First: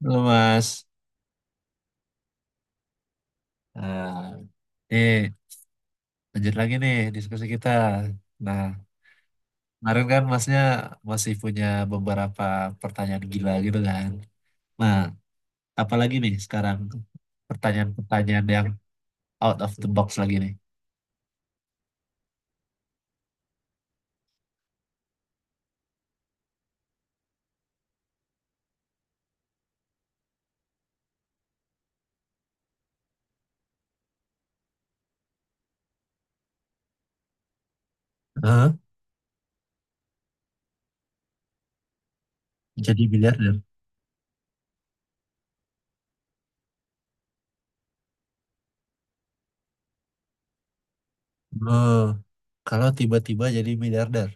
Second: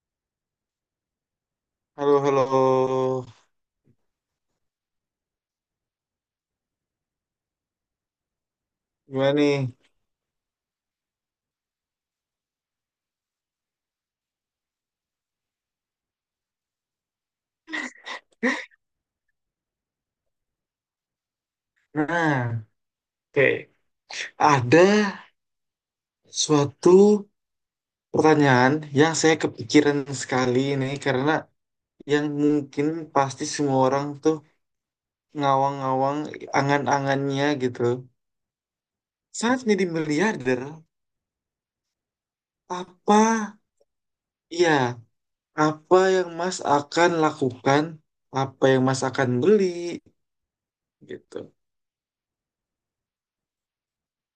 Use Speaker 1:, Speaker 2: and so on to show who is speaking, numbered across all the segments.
Speaker 1: Halo Mas.
Speaker 2: Halo, halo.
Speaker 1: Nah, nih lanjut lagi nih diskusi kita. Nah,
Speaker 2: Gimana nih?
Speaker 1: kemarin kan Masnya masih punya beberapa pertanyaan gila gitu kan. Nah, apalagi nih sekarang pertanyaan-pertanyaan yang out of the box lagi nih.
Speaker 2: Nah, oke. Ada suatu pertanyaan yang saya kepikiran sekali nih, karena yang mungkin pasti semua orang tuh ngawang-ngawang angan-angannya gitu.
Speaker 1: Hah?
Speaker 2: Saat jadi miliarder,
Speaker 1: Jadi
Speaker 2: apa
Speaker 1: miliarder.
Speaker 2: ya, apa yang Mas akan lakukan? Apa yang Mas akan beli? Gitu.
Speaker 1: Oh, kalau tiba-tiba jadi miliarder.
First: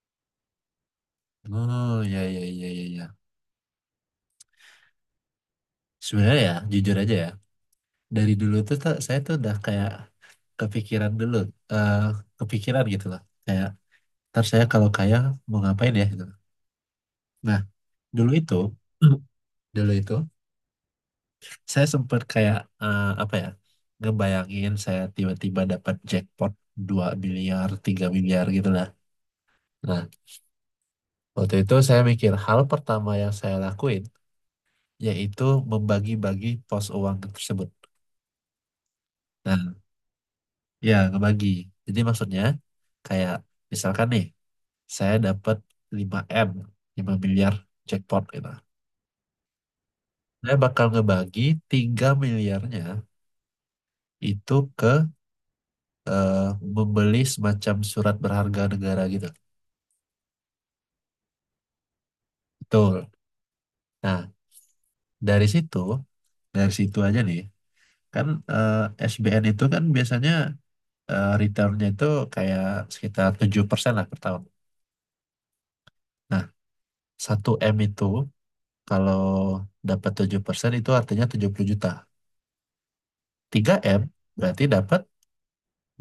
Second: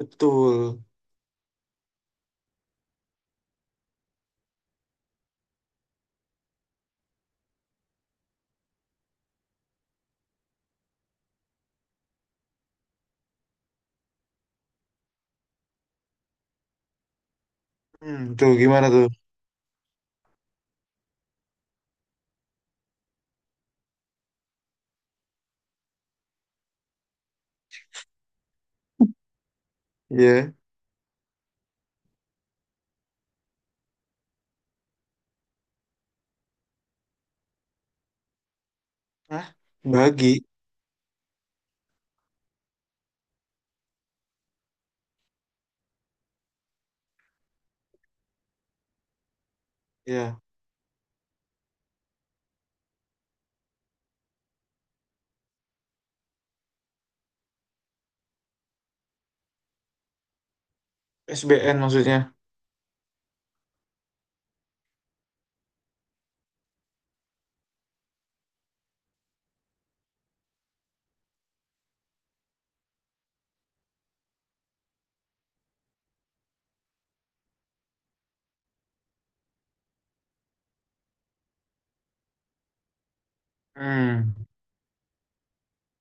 Speaker 2: Betul.
Speaker 1: Oh, ya ya ya ya ya. Sebenarnya ya, jujur aja ya. Dari dulu tuh, saya tuh udah kayak kepikiran dulu, eh kepikiran gitu loh. Kayak ntar saya kalau kaya mau ngapain ya gitu. Nah,
Speaker 2: Hmm,
Speaker 1: dulu
Speaker 2: tuh
Speaker 1: itu,
Speaker 2: gimana tuh?
Speaker 1: dulu itu saya sempat kayak apa ya, ngebayangin saya tiba-tiba dapat jackpot 2 miliar, 3 miliar gitu lah. Nah,
Speaker 2: Ya.
Speaker 1: waktu itu saya mikir hal pertama yang saya lakuin yaitu membagi-bagi pos uang tersebut.
Speaker 2: Hah?
Speaker 1: Nah,
Speaker 2: Bagi.
Speaker 1: ya ngebagi. Jadi maksudnya kayak misalkan nih, saya dapat lima m 5 miliar jackpot gitu.
Speaker 2: Ya.
Speaker 1: Saya bakal ngebagi 3 miliarnya itu ke eh, membeli semacam surat berharga negara gitu.
Speaker 2: SBN maksudnya.
Speaker 1: Betul. Nah, dari situ, dari situ aja nih, kan eh, SBN itu kan biasanya returnnya itu kayak sekitar 7% lah per tahun. Nah, 1 M itu kalau dapat 7% itu artinya 70 juta. 3 M
Speaker 2: Hmm.
Speaker 1: berarti dapat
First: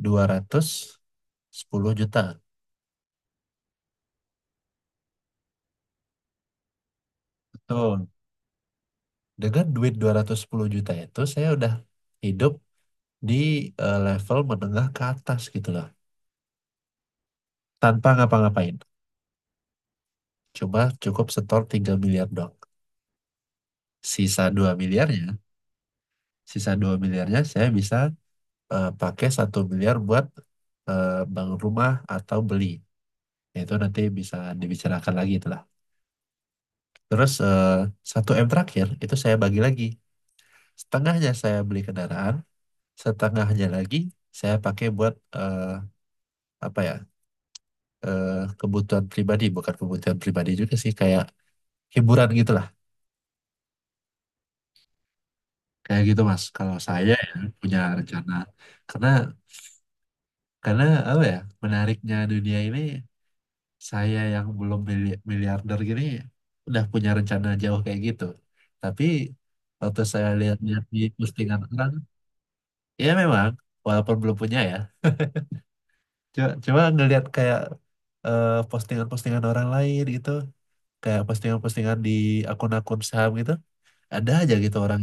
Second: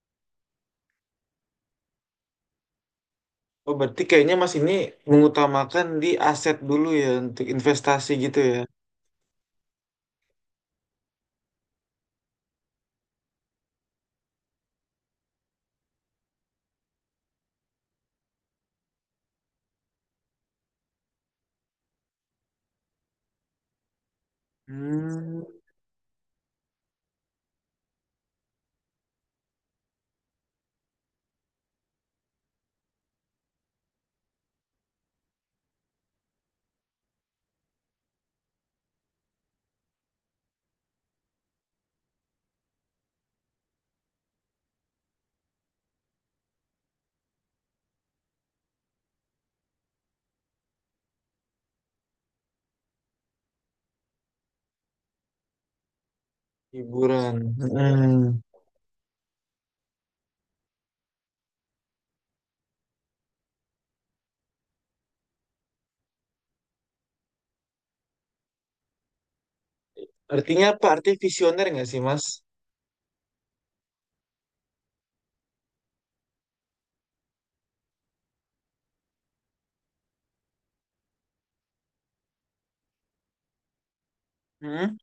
Speaker 1: 210 juta.
Speaker 2: Oh, berarti kayaknya Mas ini mengutamakan di aset dulu ya untuk
Speaker 1: Betul.
Speaker 2: investasi gitu ya.
Speaker 1: Dengan duit 210 juta itu saya udah hidup di level menengah ke atas gitu lah tanpa ngapa-ngapain, cuma cukup setor 3 miliar dong. Sisa 2 miliarnya,
Speaker 2: Hmm.
Speaker 1: saya bisa pakai 1 miliar buat bangun rumah atau beli, itu nanti bisa dibicarakan lagi itulah. Terus 1 M terakhir itu saya bagi lagi, setengahnya saya beli kendaraan, setengahnya lagi saya pakai buat eh, apa ya eh, kebutuhan pribadi, bukan kebutuhan pribadi juga sih, kayak hiburan gitu lah. Kayak gitu Mas. Kalau saya
Speaker 2: Hiburan.
Speaker 1: ya punya rencana,
Speaker 2: Hmm.
Speaker 1: karena karena apa ya, menariknya dunia ini, saya yang belum miliarder gini udah punya rencana jauh kayak gitu. Tapi waktu saya
Speaker 2: Artinya
Speaker 1: lihat-lihat
Speaker 2: apa?
Speaker 1: di
Speaker 2: Artinya
Speaker 1: postingan
Speaker 2: visioner nggak
Speaker 1: orang,
Speaker 2: sih, Mas?
Speaker 1: ya memang walaupun belum punya ya, cuma ngelihat kayak postingan-postingan orang lain gitu, kayak postingan-postingan di akun-akun saham gitu, ada aja gitu
Speaker 2: Hmm?
Speaker 1: orang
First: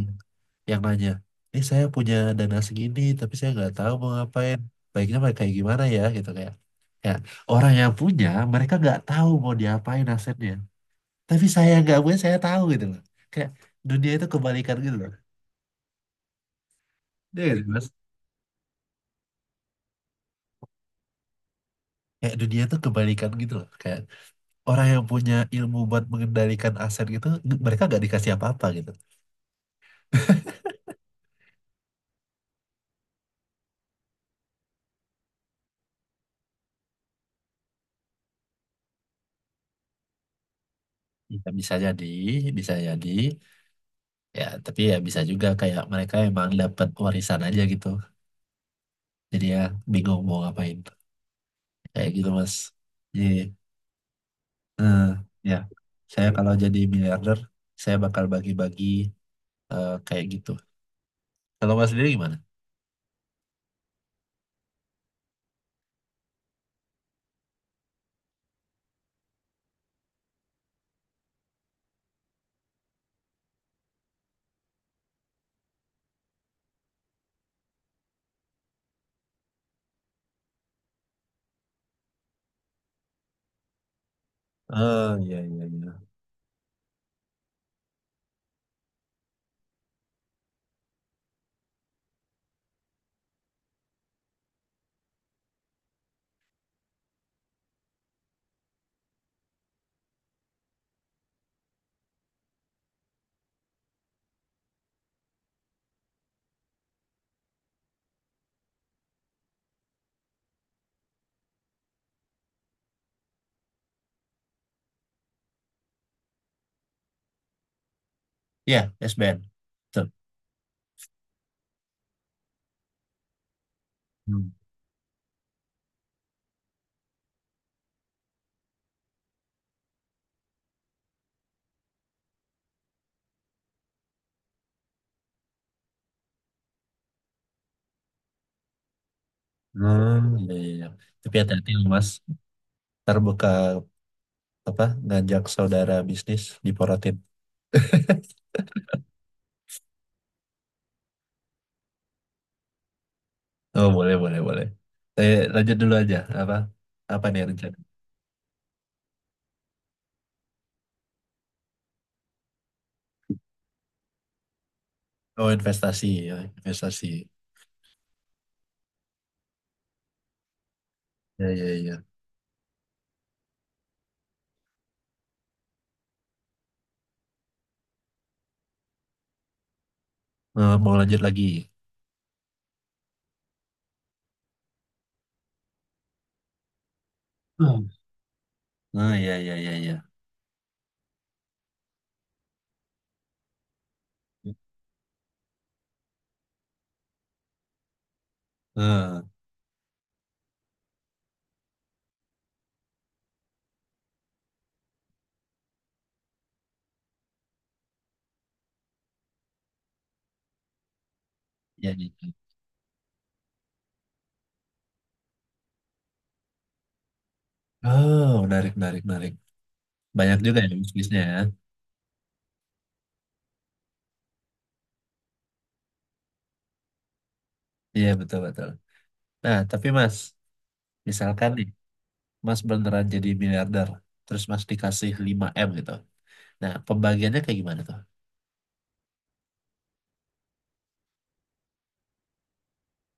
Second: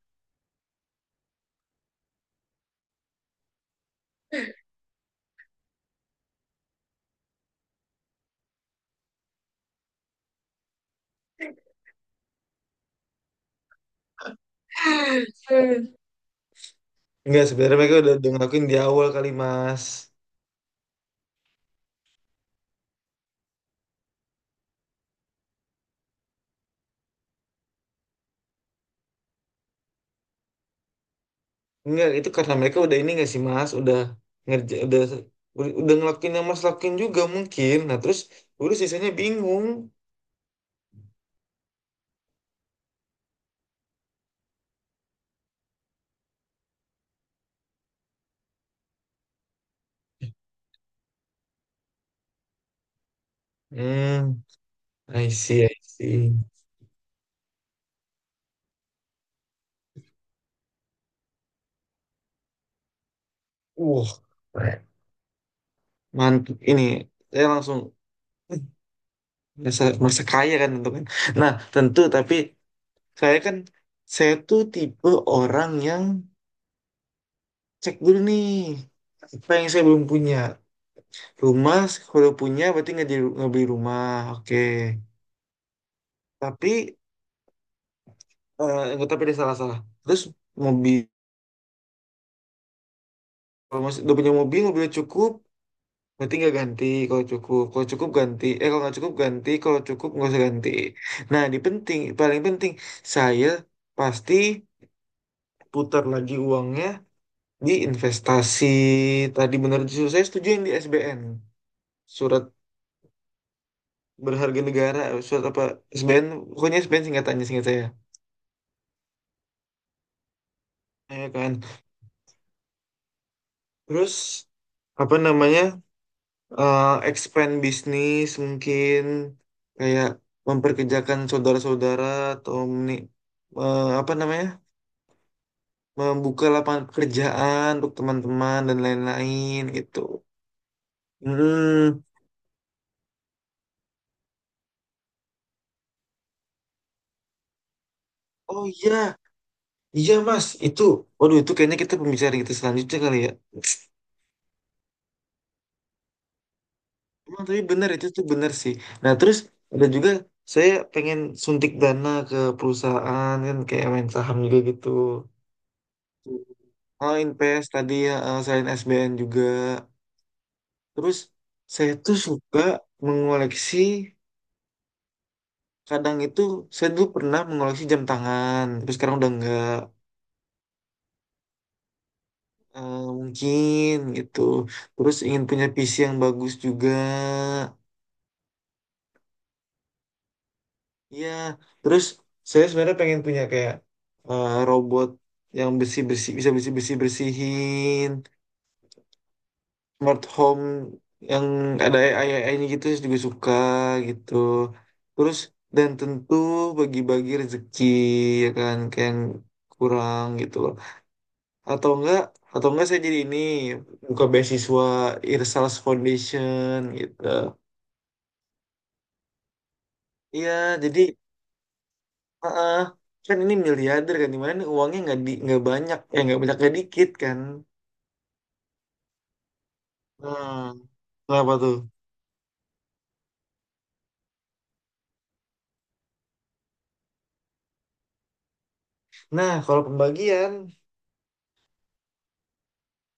Speaker 1: yang nanya, ini saya punya dana segini tapi saya nggak tahu mau ngapain, baiknya pakai kayak gimana ya gitu, kayak ya orang yang punya, mereka nggak tahu mau diapain asetnya, tapi saya yang nggak punya saya tahu gitu loh. Kayak dunia itu kebalikan gitu loh.
Speaker 2: Hmm.
Speaker 1: Iya
Speaker 2: Enggak,
Speaker 1: nggak sih,
Speaker 2: sebenarnya
Speaker 1: Mas?
Speaker 2: mereka udah ngelakuin di awal kali, Mas.
Speaker 1: Kayak dunia itu kebalikan gitu loh, kayak orang yang punya ilmu buat mengendalikan aset gitu, mereka nggak dikasih apa-apa gitu.
Speaker 2: Enggak, itu karena mereka udah ini nggak sih, Mas? Udah ngerja, udah ngelakuin yang Mas lakuin juga mungkin. Nah, terus udah sisanya bingung.
Speaker 1: Ya, bisa jadi ya, tapi ya bisa juga kayak mereka emang dapat warisan aja gitu. Jadi ya bingung mau ngapain. Kayak gitu mas. Jadi
Speaker 2: Hmm.
Speaker 1: eh,
Speaker 2: I
Speaker 1: ya
Speaker 2: see, I
Speaker 1: saya
Speaker 2: see.
Speaker 1: kalau jadi miliarder, saya bakal bagi-bagi kayak gitu. Kalau mas sendiri gimana?
Speaker 2: Wah, mantap ini. Saya langsung eh, merasa kaya kan, tentu kan. Nah tentu, tapi saya kan, saya tuh tipe orang yang cek dulu nih apa yang saya belum punya. Rumah, kalau punya berarti nggak beli rumah, oke.
Speaker 1: Oh iya, iya, iya.
Speaker 2: Tapi eh, nggak, tapi ada salah salah terus mobil, kalau masih udah punya mobil, mobilnya cukup. Berarti nggak ganti kalau cukup. Kalau cukup ganti. Eh, kalau nggak cukup ganti. Kalau cukup nggak usah ganti. Nah di penting, paling penting saya pasti putar lagi uangnya di investasi. Tadi benar, justru saya setuju yang di SBN. Surat berharga negara. Surat apa? SBN. Pokoknya SBN singkatannya, singkat saya.
Speaker 1: Ya SBN. Betul.
Speaker 2: Ya kan. Terus
Speaker 1: Hmm.
Speaker 2: apa namanya? Expand bisnis mungkin, kayak memperkerjakan saudara-saudara atau apa namanya, membuka lapangan pekerjaan untuk teman-teman dan lain-lain gitu.
Speaker 1: Hmm, iya, iya, iya. Tapi hati-hati loh,
Speaker 2: Hmm,
Speaker 1: mas. Ntar buka apa ngajak saudara bisnis diporotin.
Speaker 2: oh iya, iya Mas, itu, waduh itu kayaknya kita, pembicaraan kita selanjutnya kali ya.
Speaker 1: Oh boleh boleh boleh. Lanjut dulu aja apa apa nih
Speaker 2: Emang tapi
Speaker 1: rencana?
Speaker 2: benar itu tuh benar sih. Nah terus ada juga, saya pengen suntik dana ke perusahaan kan, kayak main saham juga gitu.
Speaker 1: Oh investasi.
Speaker 2: Oh, Inpes tadi ya, selain SBN juga. Terus
Speaker 1: Ya ya
Speaker 2: saya
Speaker 1: ya.
Speaker 2: tuh suka mengoleksi, kadang itu saya dulu pernah mengoleksi jam tangan, terus sekarang udah enggak.
Speaker 1: Mau lanjut lagi.
Speaker 2: Mungkin gitu. Terus ingin punya PC yang bagus juga.
Speaker 1: Ah, iya, iya, iya, iya.
Speaker 2: Iya, terus saya sebenarnya pengen punya kayak robot yang bersih-bersih, bisa bersih-bersih bersihin.
Speaker 1: Ah,
Speaker 2: Smart home yang ada AI-AI-nya gitu juga suka gitu. Terus dan tentu bagi-bagi rezeki, ya kan, kayak yang kurang gitu loh. Atau
Speaker 1: iya, iya.
Speaker 2: enggak
Speaker 1: Iya.
Speaker 2: atau enggak saya jadi ini, buka beasiswa Irsals Foundation gitu.
Speaker 1: Oh, menarik, menarik, menarik. Banyak
Speaker 2: Iya,
Speaker 1: juga ya
Speaker 2: jadi
Speaker 1: bisnisnya ya.
Speaker 2: heeh, kan ini miliarder kan, dimana nih uangnya, nggak di nggak banyak ya, nggak banyak nggak dikit kan.
Speaker 1: Iya, betul, betul. Nah, tapi Mas,
Speaker 2: Nah,
Speaker 1: misalkan
Speaker 2: kenapa
Speaker 1: nih,
Speaker 2: tuh?
Speaker 1: Mas beneran jadi miliarder, terus Mas dikasih 5 M gitu. Nah, pembagiannya kayak gimana tuh?
Speaker 2: Nah, kalau pembagian,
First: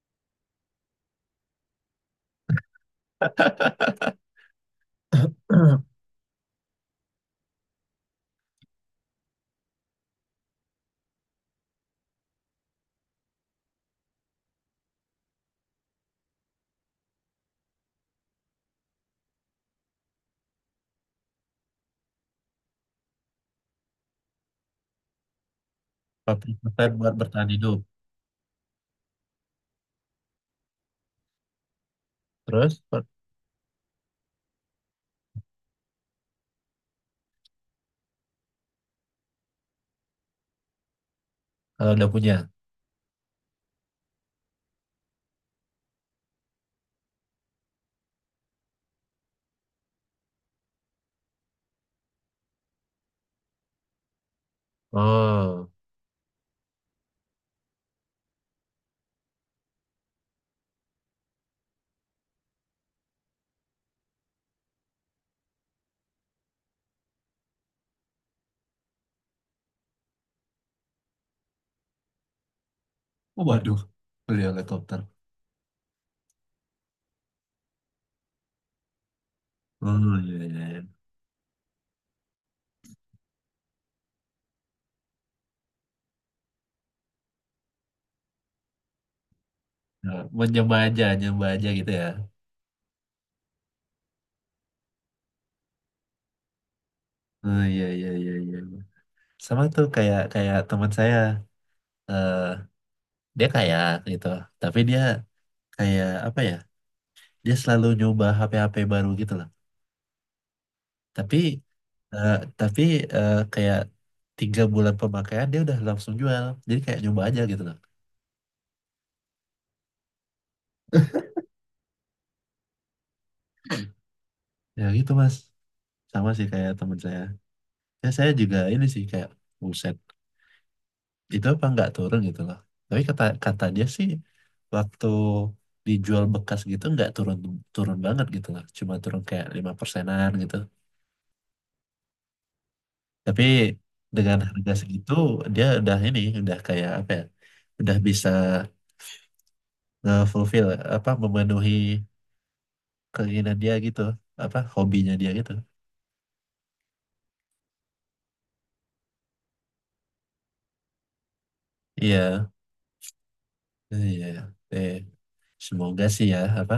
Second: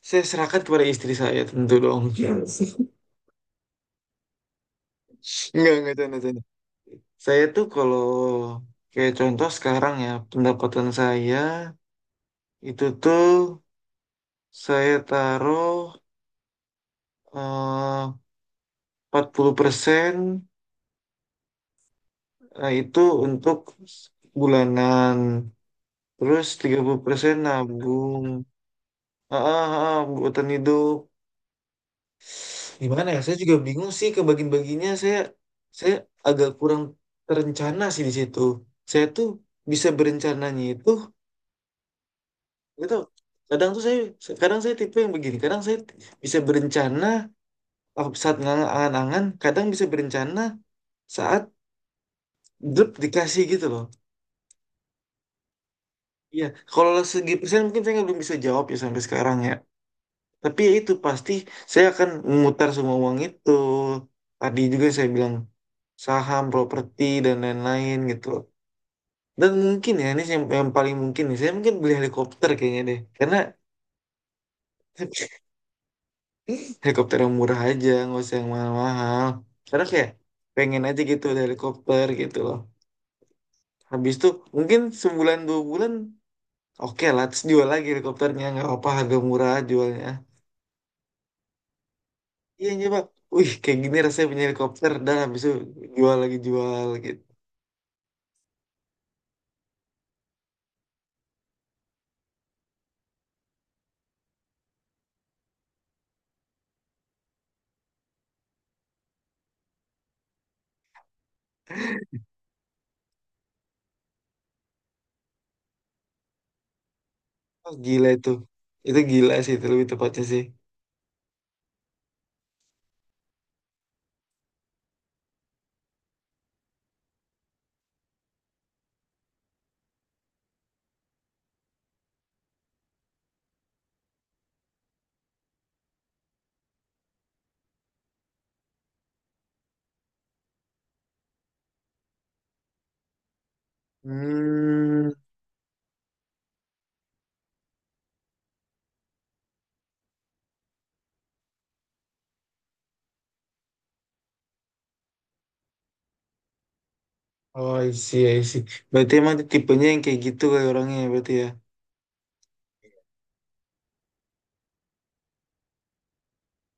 Speaker 2: saya serahkan kepada istri saya tentu dong. Yes. Enggak, canda, canda. Saya tuh kalau kayak contoh sekarang ya, pendapatan saya itu tuh saya taruh eh, 40%, itu untuk bulanan. Terus
Speaker 1: 40% buat
Speaker 2: 30%
Speaker 1: bertahan hidup.
Speaker 2: nabung. Ah, ah, ah, buatan hidup.
Speaker 1: Terus, per-
Speaker 2: Gimana ya? Saya juga bingung sih kebagian-bagiannya. Saya agak kurang terencana sih di situ. Saya tuh bisa berencananya itu
Speaker 1: kalau udah punya.
Speaker 2: gitu, kadang tuh saya, kadang saya tipe yang begini, kadang saya bisa berencana saat ngangan-angan, kadang bisa berencana saat grup dikasih gitu loh.
Speaker 1: Oh,
Speaker 2: Iya, kalau segi persen mungkin saya belum bisa jawab ya sampai sekarang ya, tapi ya itu pasti saya akan memutar semua uang itu, tadi juga saya bilang saham, properti dan lain-lain gitu. Dan mungkin ya ini yang paling mungkin nih, saya mungkin beli helikopter kayaknya deh, karena
Speaker 1: oh, waduh. Beli helikopter.
Speaker 2: helikopter yang murah aja, nggak usah yang mahal-mahal, karena kayak
Speaker 1: Oh, iya, iya,
Speaker 2: pengen
Speaker 1: iya.
Speaker 2: aja gitu ada helikopter gitu loh. Habis itu mungkin sebulan 2 bulan, oke lah, terus jual lagi helikopternya, nggak apa harga murah jualnya.
Speaker 1: Nah, mencoba aja, nyoba aja gitu ya.
Speaker 2: Iya nyoba. Wih, kayak gini rasanya punya helikopter, dan habis itu jual lagi jual gitu.
Speaker 1: Oh, iya, iya, iya, iya. Sama tuh kayak kayak teman saya. eh Dia kaya gitu, tapi dia kayak apa ya, dia selalu nyoba HP-HP baru gitu loh. Tapi eh, tapi kayak 3 bulan pemakaian dia udah langsung jual, jadi kayak nyoba aja gitu
Speaker 2: Oh,
Speaker 1: loh.
Speaker 2: gila itu gila sih itu lebih tepatnya sih.
Speaker 1: Ya gitu mas, sama sih kayak temen saya, ya saya juga ini sih kayak buset, itu apa nggak turun gitu loh. Tapi kata kata dia sih, waktu dijual bekas gitu nggak turun, turun banget gitu loh, cuma turun kayak lima persenan gitu. Tapi dengan harga
Speaker 2: Hmm.
Speaker 1: segitu dia udah ini udah kayak apa ya? Udah bisa nge-fulfill, apa memenuhi keinginan dia gitu, apa hobinya dia gitu.
Speaker 2: Oh, I see, I see. Berarti emang dia tipenya yang kayak gitu, kayak orangnya ya, berarti ya.
Speaker 1: Iya, iya. Iya. Eh, Semoga sih ya apa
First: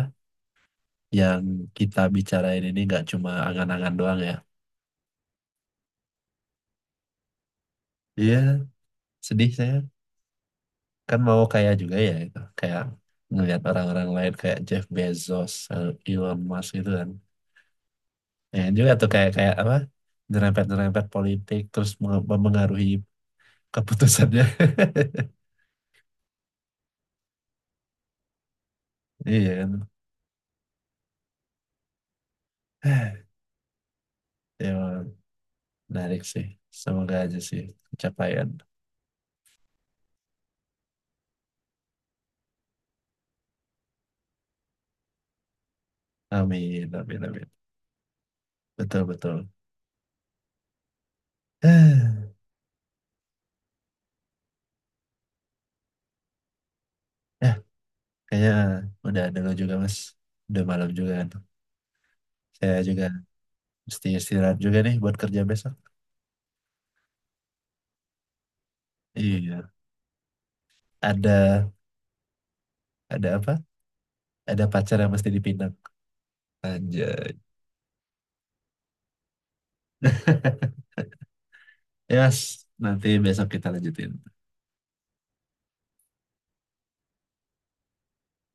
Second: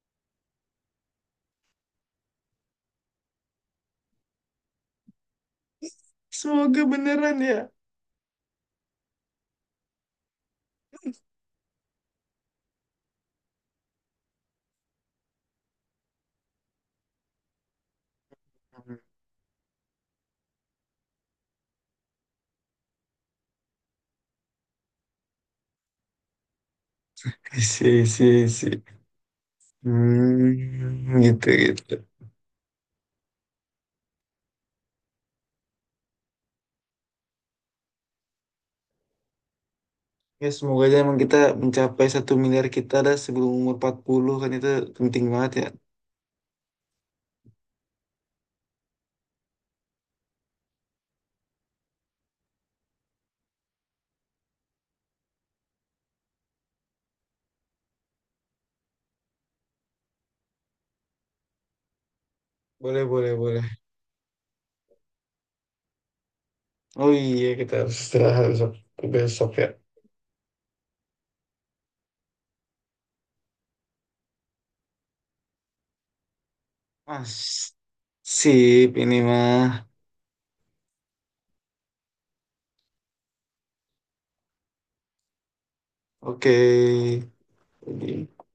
Speaker 1: yang kita bicarain ini nggak cuma angan-angan doang ya.
Speaker 2: Semoga beneran ya.
Speaker 1: Iya, sedih saya kan mau kaya juga ya itu. Kayak ngelihat orang-orang lain kayak Jeff Bezos, Elon Musk gitu kan. Ya juga
Speaker 2: Hmm,
Speaker 1: tuh kayak kayak apa, nyerempet-nyerempet politik terus mempengaruhi keputusannya.
Speaker 2: I see, I see, I see.
Speaker 1: Iya kan.
Speaker 2: Hmm, gitu gitu.
Speaker 1: Ya, menarik sih. Semoga aja sih pencapaian.
Speaker 2: Ya semoga aja emang kita mencapai 1 miliar kita dah sebelum umur 40 kan, itu penting banget ya.
Speaker 1: Amin, amin, amin. Betul, betul. Ya, kayaknya udah dulu juga Mas. Udah malam juga kan. Saya
Speaker 2: Boleh,
Speaker 1: juga
Speaker 2: boleh, boleh.
Speaker 1: mesti istirahat juga nih buat kerja besok.
Speaker 2: Oh iya kita harus istirahat besok, besok ya.
Speaker 1: Iya. Ada ada apa? Ada pacar yang mesti dipinang. Anjay.
Speaker 2: Mas, sip ini mah.
Speaker 1: yes. Nanti besok kita lanjutin.
Speaker 2: Oke. Jadi-